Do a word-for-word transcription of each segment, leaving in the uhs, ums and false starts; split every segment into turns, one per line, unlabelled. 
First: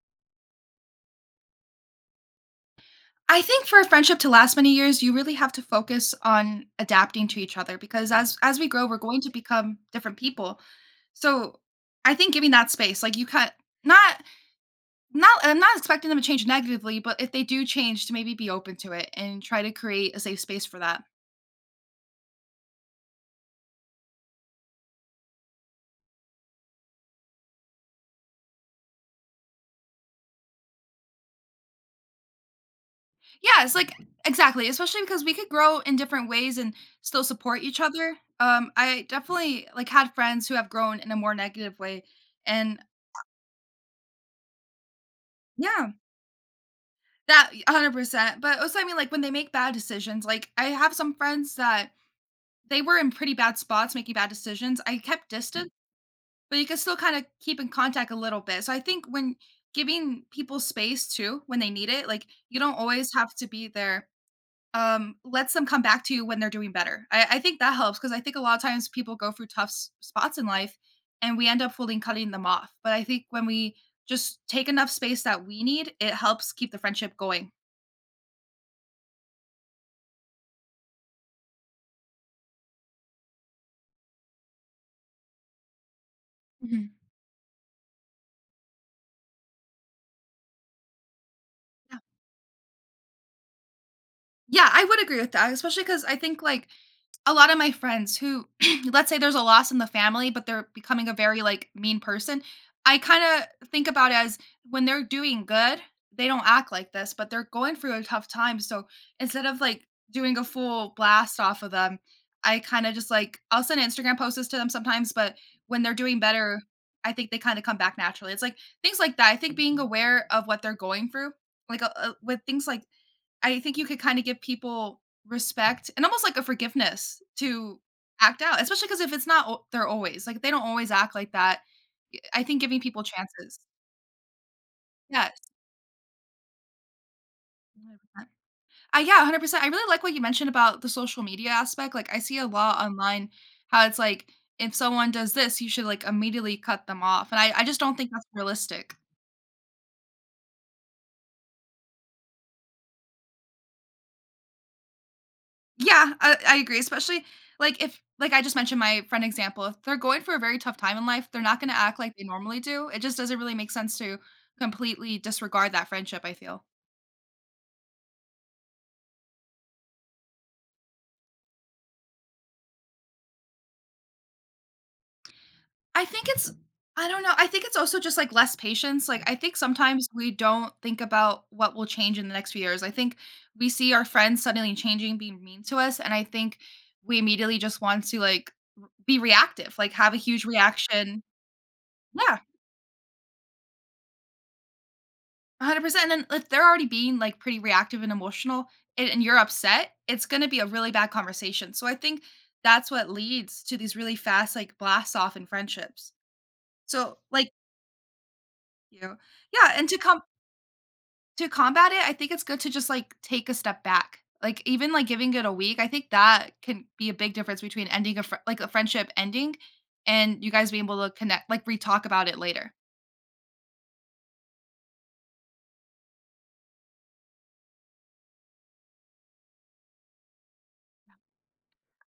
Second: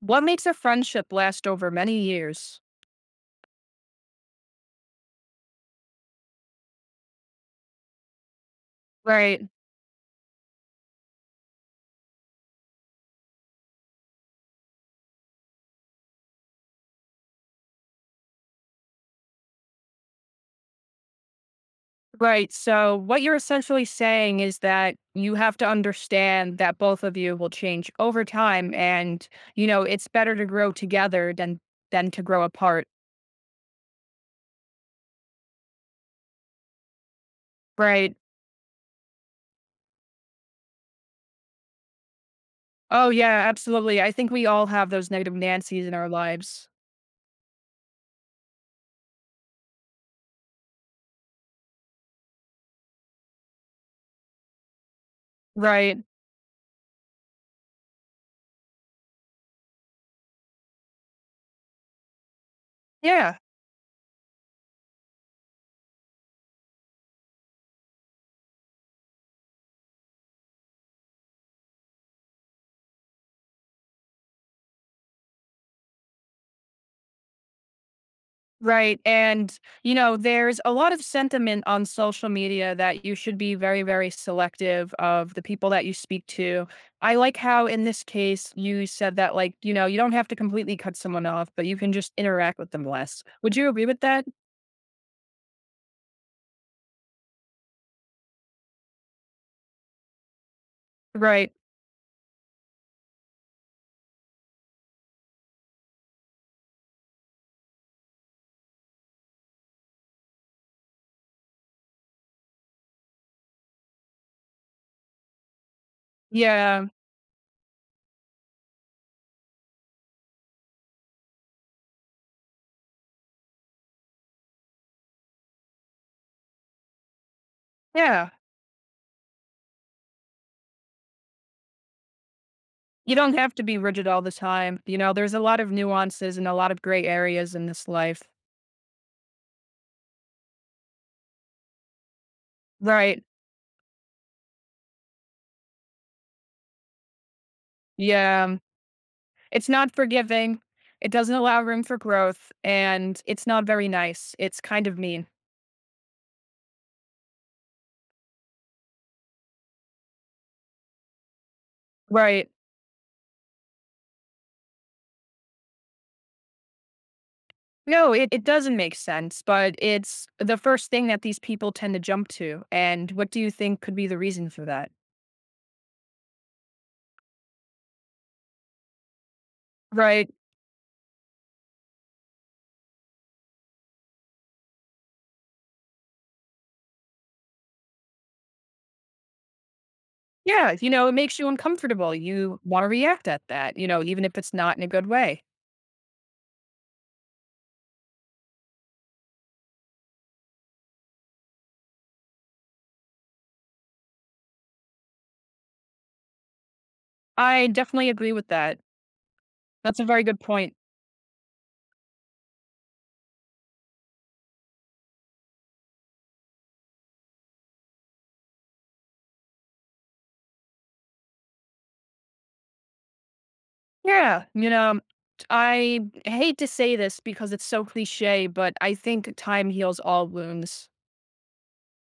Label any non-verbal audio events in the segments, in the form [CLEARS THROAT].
What makes a friendship last over many years?
I think for a friendship to last many years, you really have to focus on adapting to each other because as as we grow, we're going to
Right.
become different people. So I think giving that space, like you can't not not I'm not expecting them to change negatively, but if they do change, to maybe be open to it and try to create a safe space for that.
Right. So what you're essentially saying is that you have to understand that both of you will change over time and, you know, it's better to grow together than than to grow apart.
Yeah, it's like exactly, especially because we could grow in different ways and still support each
Right.
other. Um, I definitely like had friends who have grown in a more negative way, and
Oh yeah, absolutely. I think we all have those negative Nancy's
yeah,
in our lives.
that one hundred percent, but also, I mean, like, when they make bad decisions, like, I have some friends that they were in pretty bad spots making bad decisions. I kept Mm. distance,
Right.
but you can still kinda keep in contact a little bit. So I think when giving people space too, when they need it, like, you don't always have
Yeah.
to be there. Um, lets them come back to you when they're doing better. I I think that helps because I think a lot of times people go through tough s spots in life, and we end up holding cutting them off. But I think when we just take enough space that we need, it helps keep the friendship going.
Right. And, you know, there's a lot of sentiment on social media that you should be very, very selective of the people that you speak to.
Mhm.
I like how, in this case, you said that, like, you know, you don't have to completely cut someone off, but you can just interact with them less. Would you agree with that?
Yeah, I would agree with that, especially because I think, like, a lot of my friends who [CLEARS THROAT] let's say there's a loss in the family, but they're becoming a very,
Right.
like, mean person, I kinda think about it as when they're doing good, they don't act like this, but they're going through a tough time, so instead of, like, doing a full blast off of them, I kinda just, like, I'll send Instagram posts to them sometimes, but when they're doing better,
Yeah.
I think they kinda come back naturally. It's like things like that. I think being aware of what they're going through, like, uh, uh, with things like I think you could kinda give people respect and almost like a forgiveness to
Yeah.
act out, especially because if it's not al they're always like, they don't always act like that. Y I think giving people
You don't have
chances.
to be rigid all the time. You know, there's a
Yes,
lot of nuances and a lot of gray areas in this life.
one hundred percent. Uh, yeah, one hundred percent. I really like what you mentioned about the social media aspect, like, I see a lot
Right.
online how it's like, if someone does this, you should, like, immediately cut them off, and I I just don't think that's
Yeah.
realistic.
It's not forgiving, it doesn't allow room for growth, and it's not very nice. It's kind of mean.
Yeah, I, I agree. Especially like if, like, I just mentioned my friend example, if they're going for a very tough time in life, they're not going to act like they
Right.
normally do. It just doesn't really make sense to completely disregard that friendship, I feel.
No, it, it doesn't make sense, but it's the first thing that these people tend to jump to. And what do you think could be the reason for that?
I think it's, I don't know. I think it's also just like less patience. Like, I think sometimes
Right.
we don't think about what will change in the next few years. I think we see our friends suddenly changing, being mean to us. And I think we immediately just want to like r- be reactive, like have a huge
Yeah. You know, it
reaction.
makes you uncomfortable.
Yeah.
You want to react at that, you know, even if it's not in a good way.
one hundred percent. And then if they're already being like pretty reactive and emotional and, and you're upset, it's going to be a really bad conversation. So I think that's what leads to these really fast like blasts off in friendships. So like
I definitely agree with that.
you know, yeah, and to
That's a
come
very good point.
to combat it, I think it's good to just like take a step back. Like even like giving it a week, I think that can be a big difference between ending a fr- like a friendship ending and you guys being able to connect like re talk about it later.
Yeah. You know, I hate to say this because it's so cliche, but I think time heals all wounds.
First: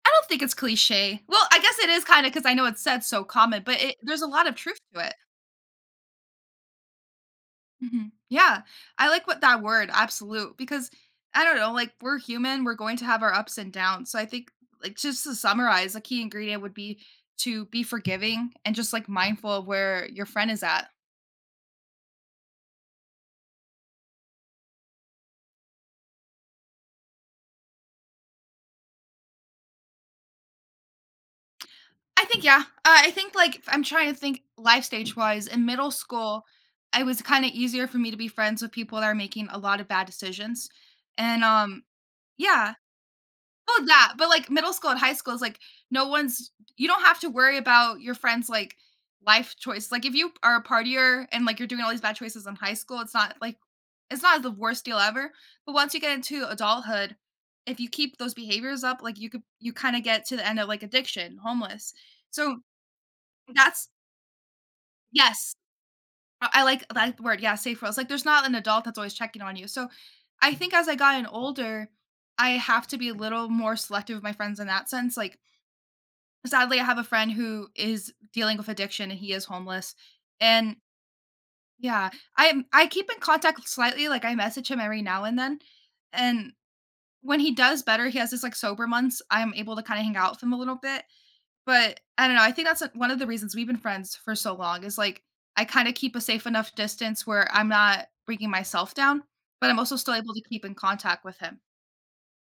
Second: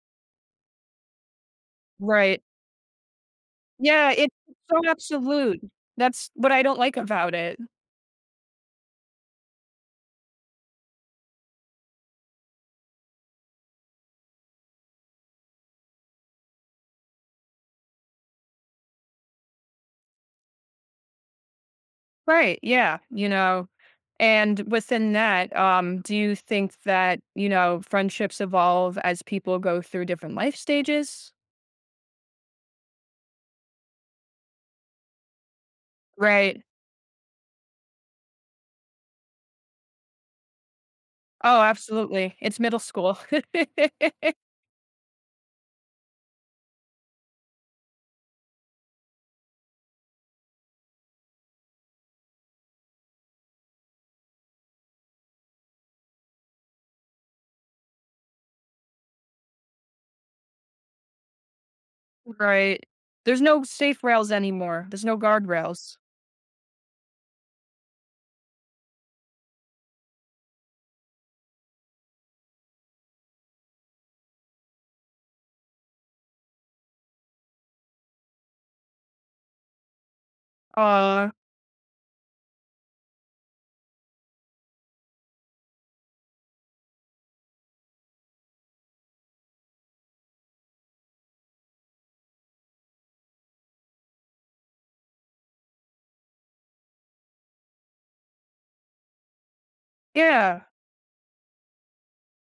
I don't think it's cliche. Well, I guess it is kind of
Right.
because I know it's said so common, but it
Yeah,
there's a
it's
lot of truth
so
to it.
absolute. That's what I don't like about it.
Mhm. Yeah. I like what that word, absolute, because I don't know, like, we're human, we're going to have our ups and downs, so I think, like, just to summarize, a key ingredient would be to be forgiving and just, like, mindful of where your friend is at.
Right, yeah, you know? And within that, um, do you think that, you know, friendships evolve as people go through different life stages?
I think, yeah. Uh, I think, like, if I'm trying to think life stage-wise, in middle school,
Right.
it was kinda easier for me to be friends with people that are making a lot of bad decisions, and,
Oh,
um
absolutely. It's
yeah.
middle school.
Oh
[LAUGHS]
that, but, like, middle school and high school is, like, no one's you don't have to worry about your friends, like, life choice, like, if you are a partier and, like, you're doing all these bad choices in high school, it's not, like, it's not the worst deal ever, but once you get into adulthood, if you keep those behaviors up, like, you could you kinda get to the end of, like, addiction, homeless, so
Right. There's no
that's
safe rails anymore. There's no
Yes,
guardrails.
I I like that word, yeah, safe roles, like, there's not an adult that's always checking on you, so I think as I gotten older, I have to be a little more selective with my friends in that sense, like, sadly, I have a friend who is dealing with addiction and he is homeless. And
Uh,
yeah, i I keep in contact slightly, like I message him every now and then. And when he does better, he has this like sober months, I'm able to kind of hang out with him a little bit. But I don't know, I think that's like, one of the reasons we've been friends for so long is like I kind of keep a safe enough distance where I'm not bringing myself down, but I'm also still able to
yeah.
keep in contact with him.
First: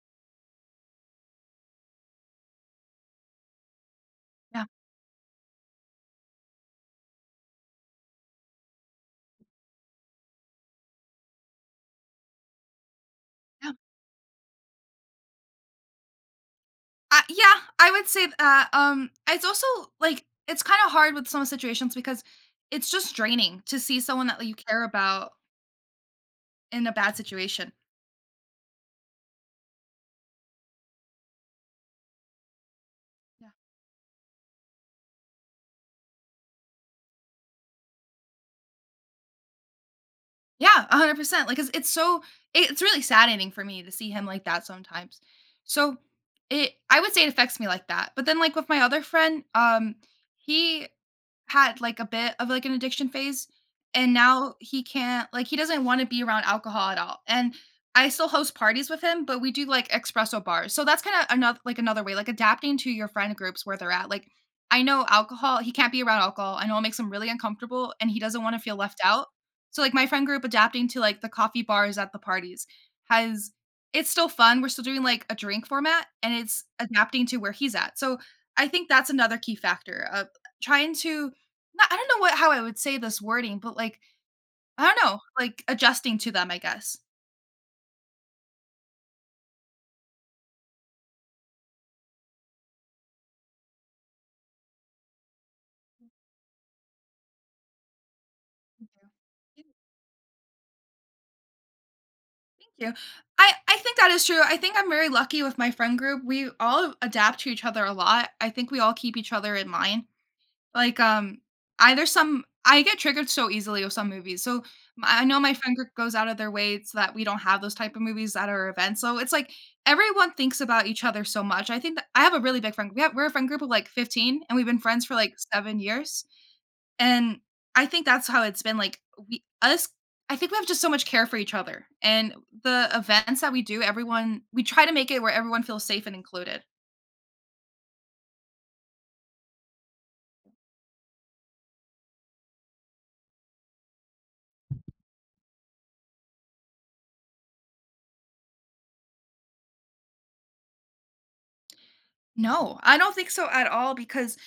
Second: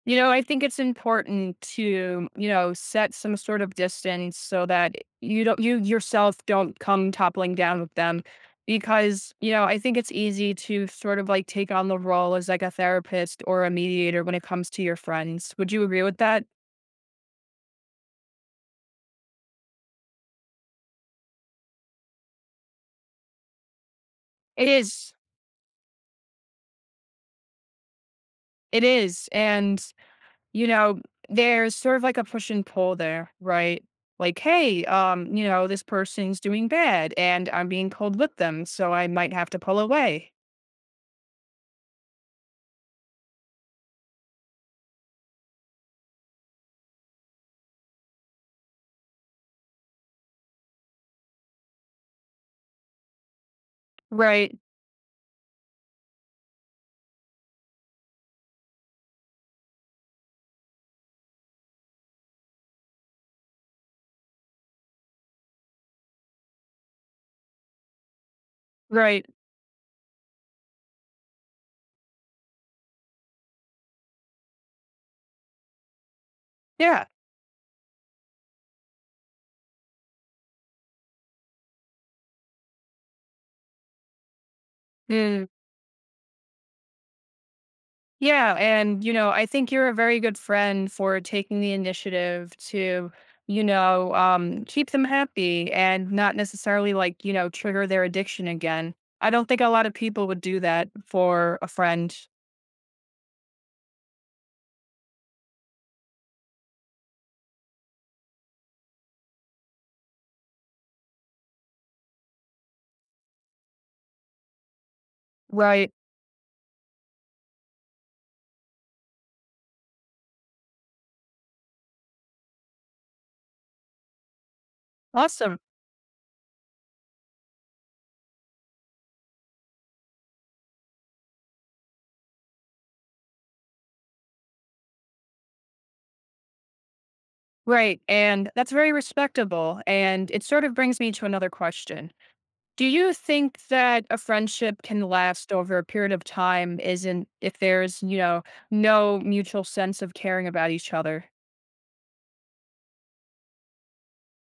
You know, I think it's important to, you know, set some sort of distance so
Yeah.
that you don't you yourself don't come toppling down with them because, you know, I think it's easy to sort of like take on the role as like a therapist or a mediator when it comes to your friends. Would you agree with that?
Uh, yeah, I would say that. Um, it's also like it's kind of hard with some situations because it's just draining to see someone that like, you
It
care
is.
about in a bad situation.
It is. And, you know, there's sort of like a push and pull there, right? Like, hey, um, you know, this person's doing bad and I'm being pulled with them, so I might have to pull away.
Yeah, one hundred percent, like, 'cause it's so it- it's really saddening for me to see him like that sometimes. So, it I would say it affects me like that, but then, like, with my other friend, um, he had, like, a bit of, like, an addiction phase, and now
Right.
he can't like, he doesn't wanna be around alcohol at all, and I still host parties with him, but we do, like, espresso bars, so that's kinda another like, another way, like, adapting to your friend groups where they're at, like, I know alcohol he can't be around alcohol, I know it makes him really uncomfortable, and he doesn't wanna feel left
Right.
out. So, like, my friend group adapting to, like, the coffee bars at the parties has it's still fun, we're still doing, like, a drink format, and it's
Yeah.
adapting to where he's at. So, I think that's another key factor of trying to not I don't know what how I would say this wording, but, like, I don't know,
Mm.
like, adjusting to them, I guess.
Yeah. And, you know, I think you're a very good friend for taking the initiative to, you know, um, keep them happy and not necessarily like, you know, trigger their addiction again. I don't think a lot of people would do that for a friend.
Thank you. I I think that is true. I think I'm very lucky with my friend group. We all adapt to each other a lot. I think we all keep each other in mind. Like, um, either some I get triggered so easily with some movies, so, m I know my friend
Right.
group goes out of their way so that we don't have those type of movies at our events, so it's like everyone thinks about each other so much. I think that I have a really big friend we have we're a friend group of, like, fifteen, and we've been friends for, like,
Awesome.
seven years, and I think that's how it's been, like, we us I think we have just so much care for each other, and the events that we do, everyone we try to make it where everyone feels safe and included.
Right. And that's very respectable. And it sort of brings me to another question. Do you think that a friendship can last over a period of time isn't if there's, you know, no mutual sense of caring about each other?
No, I don't think so at all because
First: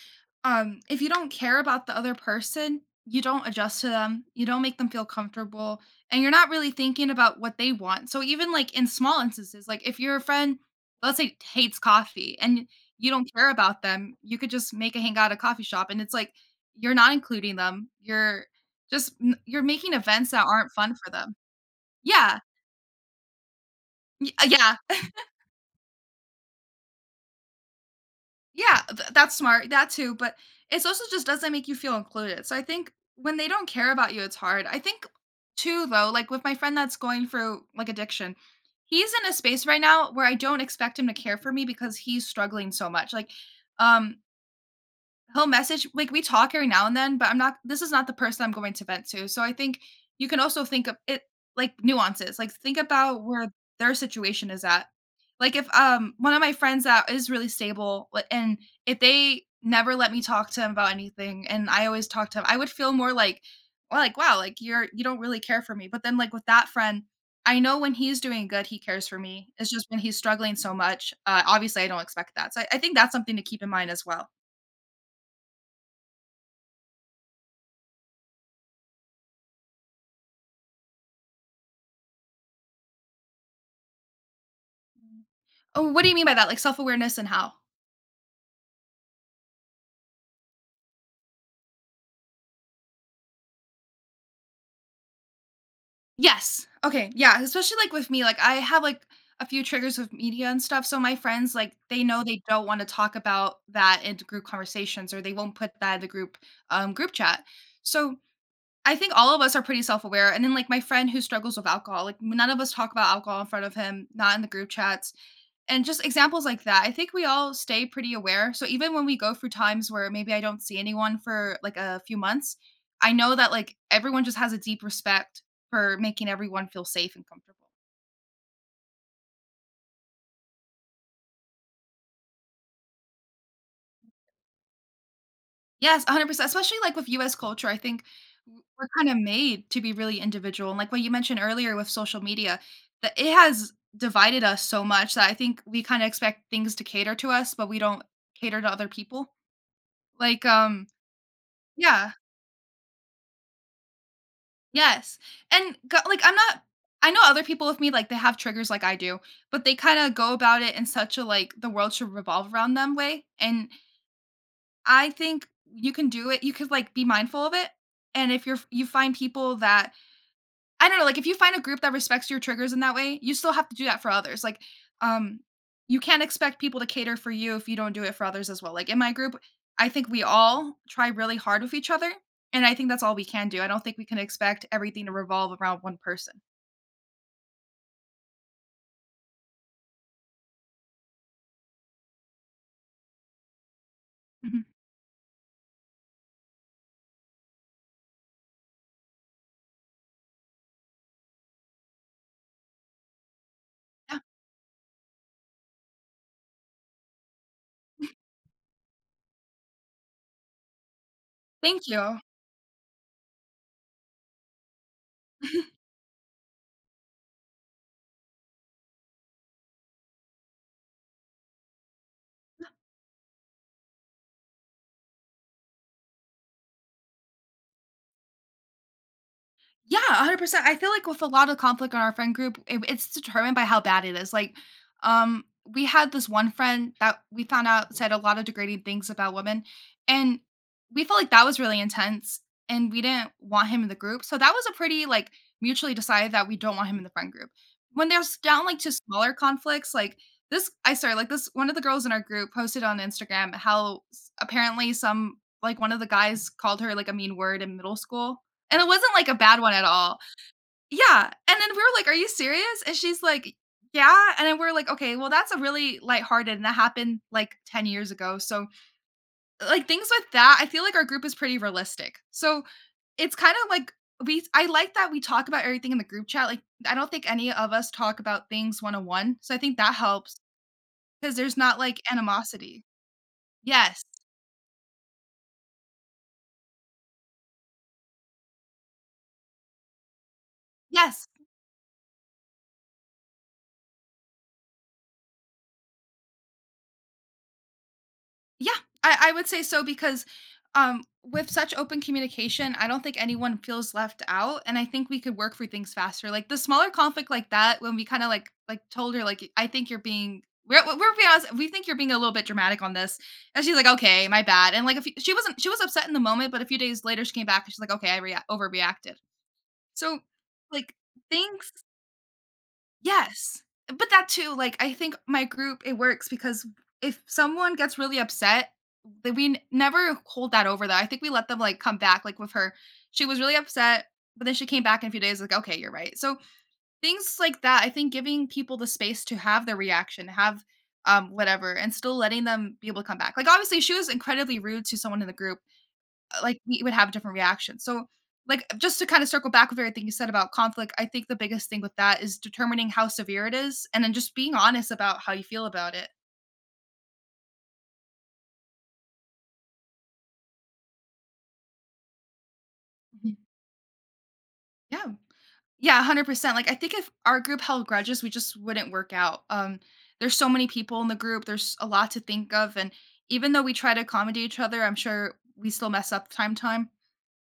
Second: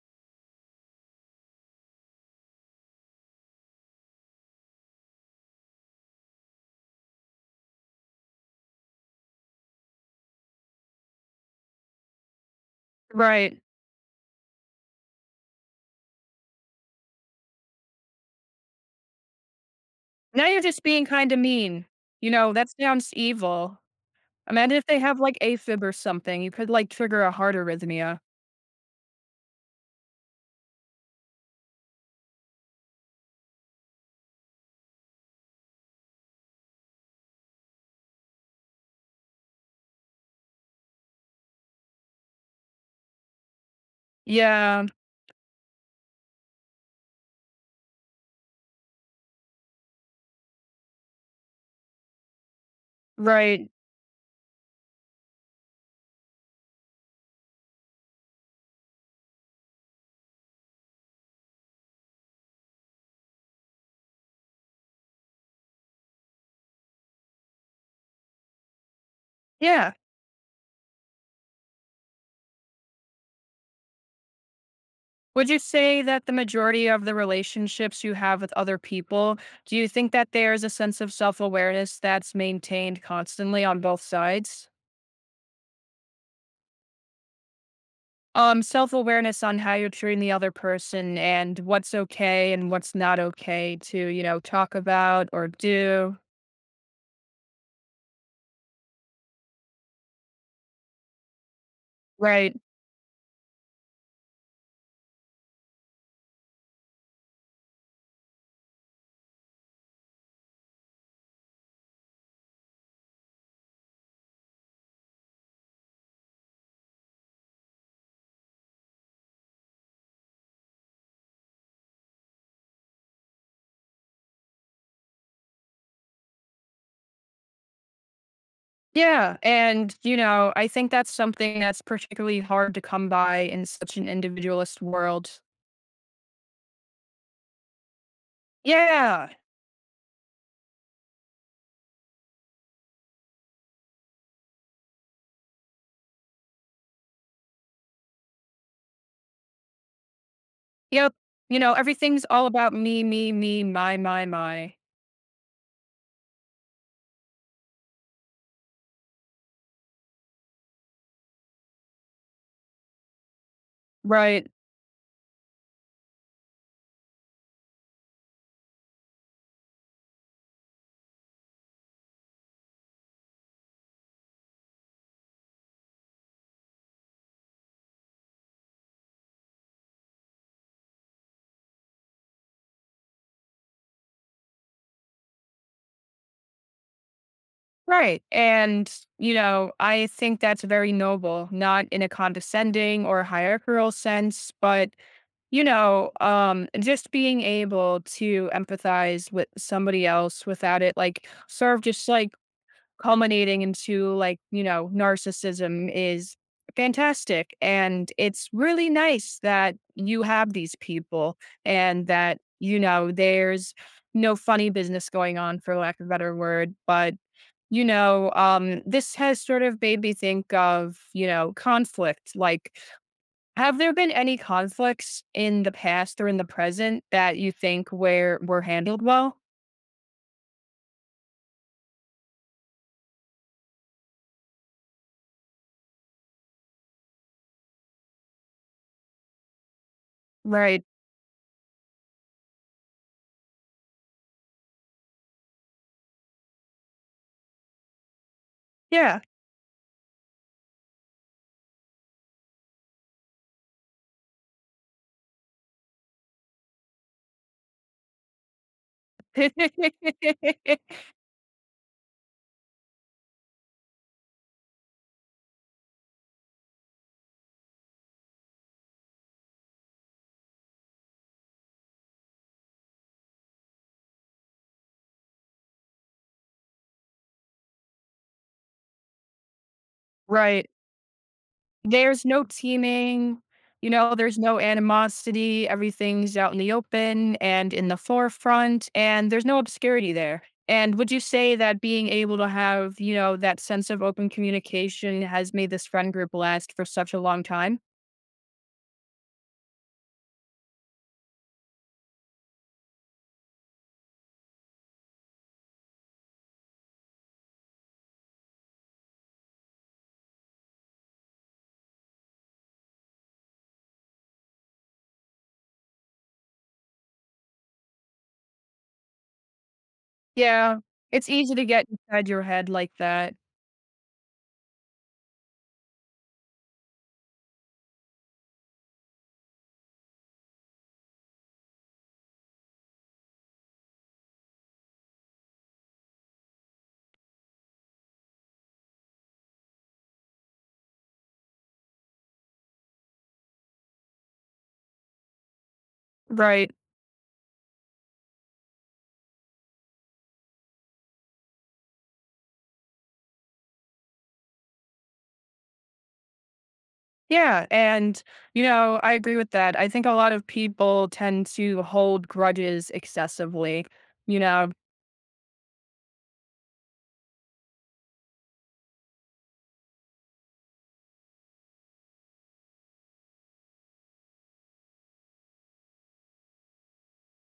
um if you don't care about the other person, you don't adjust to them, you don't make them feel comfortable, and you're not really thinking about what they want. So even like in small instances, like if your friend let's say hates coffee and you don't care
Right.
about them, you could just make a hangout at a coffee shop and it's like you're not including them. You're just n- you're making events
Now
that
you're
aren't
just
fun
being
for
kind
them.
of mean. You
Yeah.
know, that sounds evil.
y-
Imagine
Yeah,
if they have like A fib or something. You could like trigger a heart arrhythmia.
yeah, th- that's smart. That too, but it's also just doesn't make you feel included. So I think when they don't care about you, it's hard. I think too though, like with my friend that's going through like addiction, he's in a space right now where I don't expect him to care for me because he's struggling so much. Like um
Yeah,
he'll message like, we talk every now and then, but I'm not this is not the person I'm going to vent to, so I think you can also think of it like, nuances, like, think about where
right.
their situation is at. Like, if, um, one of my friends that is really stable, li and if they never let me talk to him about anything, and I always talk to him, I would feel more like, well, like, "Wow, like, you're you don't really care for me," but then, like, with that friend, I know when he's doing good, he cares for me. It's just
Yeah.
when he's struggling so much, uh, obviously, I don't expect that, so I I think that's something to keep in mind as well.
Would you say that the majority of the relationships you have with other people, do you think that there is a sense of self awareness that's maintained constantly on both sides?
Oh, what do you mean by that? Like self-awareness and how?
Um, self-awareness on how you're treating the other person and what's okay and what's not okay to, you know, talk about or do.
Yes. Okay. Yeah. Especially like with me, like I have like a few triggers with media and stuff. So my friends, like they know they
Right.
don't want to talk about that in group conversations, or they won't put that in the group um group chat. So I think all of us are pretty self-aware. And then like my friend who struggles with alcohol, like none of us talk about alcohol in front of him, not in the group chats. And just examples like that. I think we all stay pretty aware. So even when we go through times where maybe I don't see anyone for like a few months, I know that like everyone just has a deep respect for making everyone feel safe and comfortable.
Yeah. And, you know, I think that's something that's particularly hard to come by in such an individualist world.
Yes, one hundred percent. Especially like with U S culture, I think we're kind of
Yeah.
made to be really individual. And like what you mentioned earlier with social media, that it has divided us so much that I think we kind of expect things to cater to us, but we don't cater to other people. Like um
Yep. You know,
yeah,
everything's all about me, me, me, my, my, my.
Yes, and go like, I'm not I know other people with me, like, they have triggers like I do, but they kinda go about it in such a, like, the world should revolve around them way. And
Right.
I think you can do it you could, like, be mindful of it, and if you're you find people that, I don't know, like, if you find a group that respects your triggers in that way, you still have to do that for others. Like, um, you can't expect people to cater for you if you don't do it for others as well. Like, in my group, I think we all try really hard with each other, and I think that's all we can do. I don't think we can expect everything to revolve around one person.
Right. And, you know, I think that's very noble, not in a condescending or hierarchical sense,
Mhm.
but you know, um, just being able to empathize with somebody else without it, like, sort of just like culminating into
Yeah.
like, you know, narcissism is fantastic. And it's really nice that you have these people
Thank
and
you.
that, you know, there's no funny business going on, for
[LAUGHS]
lack of a better word. But, you know, um, this has sort of made me think of, you know, conflict. Like, have there been any conflicts in the past or in the present that you think where were handled well?
Yeah, one hundred percent. I feel like with a lot of conflict on our friend group, it, it's determined by how bad it is. Like, um, we had this one friend that we found out said a lot of degrading things about women, and
Right.
we felt like that was really intense, and we didn't want him in the group. So that was a pretty like mutually decided that we don't want him in the friend group. When there's down like to
Yeah.
smaller conflicts, like this, I sorry, like this one of the girls in our group posted on Instagram how s- apparently some like one of the guys called her like a mean word in middle school, and it wasn't like a bad one at all.
[LAUGHS]
Yeah. And then we were like, "Are you serious?" And she's like, "Yeah." And then we're like, "Okay, well, that's a really lighthearted." And that happened like ten years ago. So, like, things with that, I feel like our group is pretty realistic. So, it's kind of like we, I like that we talk about everything in the group chat. Like, I don't think any of us talk about things one on one. So, I think that helps
Right.
because there's not like
There's no
animosity.
teaming, you
Yes.
know, there's no animosity, everything's out in the open and in the forefront, and there's no obscurity there. And would you
Yes.
say that being able to have, you know, that sense of open communication has made this friend group last for such a long time?
Yeah, I, I would say so because um, with such open communication, I don't think anyone feels left out, and I think we could work through things faster. Like the smaller conflict like that, when we kind of like like told her like, "I think you're being we're, we're being honest, we think you're being a little bit dramatic on this," and she's like, "Okay, my bad." And like if she wasn't, she was upset in the moment, but a few days later she came back and she's like, "Okay, I rea- overreacted." So
Yeah.
like
It's easy to
things
get inside your head like that.
Yes, but that too, like, I think my group, it works because if someone gets really upset, that we n- never hold that over that. I think we let them like come back. Like with her, she was really upset, but then she came back in a few days. Like, "Okay, you're right." So things like that. I think giving people the space to have their reaction, have um whatever, and still letting them be able to come back. Like obviously, she was incredibly rude to someone in the group, uh, like,
Right.
we would have different reactions. So, like, just to kind of circle back with everything you said about conflict, I think the biggest thing with that is determining how severe it is and then just being honest about how you feel about it.
Yeah, and, you know, I agree with that. I think a lot of people tend to hold grudges
Mhm.
excessively, you know?
Yeah. Yeah, one hundred percent. Like I think if our group held grudges, we just wouldn't work out. Um there's so many people in the group. There's a lot to think of, and even though we try to accommodate each other, I'm sure we still mess up time time.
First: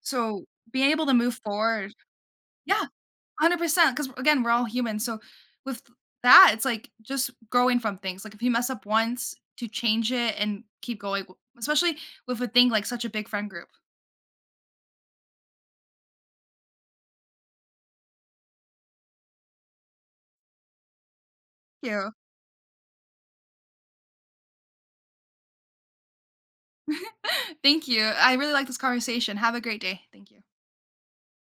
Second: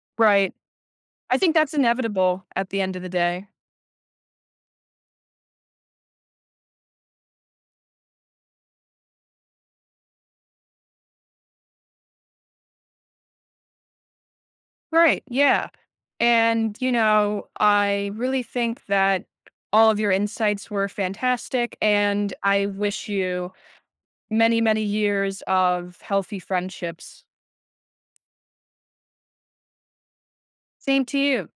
So
Right.
being able to move
I think that's
forward.
inevitable at the
Yeah.
end of the day.
one hundred percent. Because again, we're all human, so with that, it's, like, just growing from things, like, if you mess up once, to change it and keep going, w especially with a thing like such a big friend group.
Right, yeah. And, you know, I really think that all of your insights were fantastic,
Thank you.
and I wish you many, many years of healthy friendships.
[LAUGHS] Thank you. I really like this conversation. Have a great day. Thank you.
Same to you.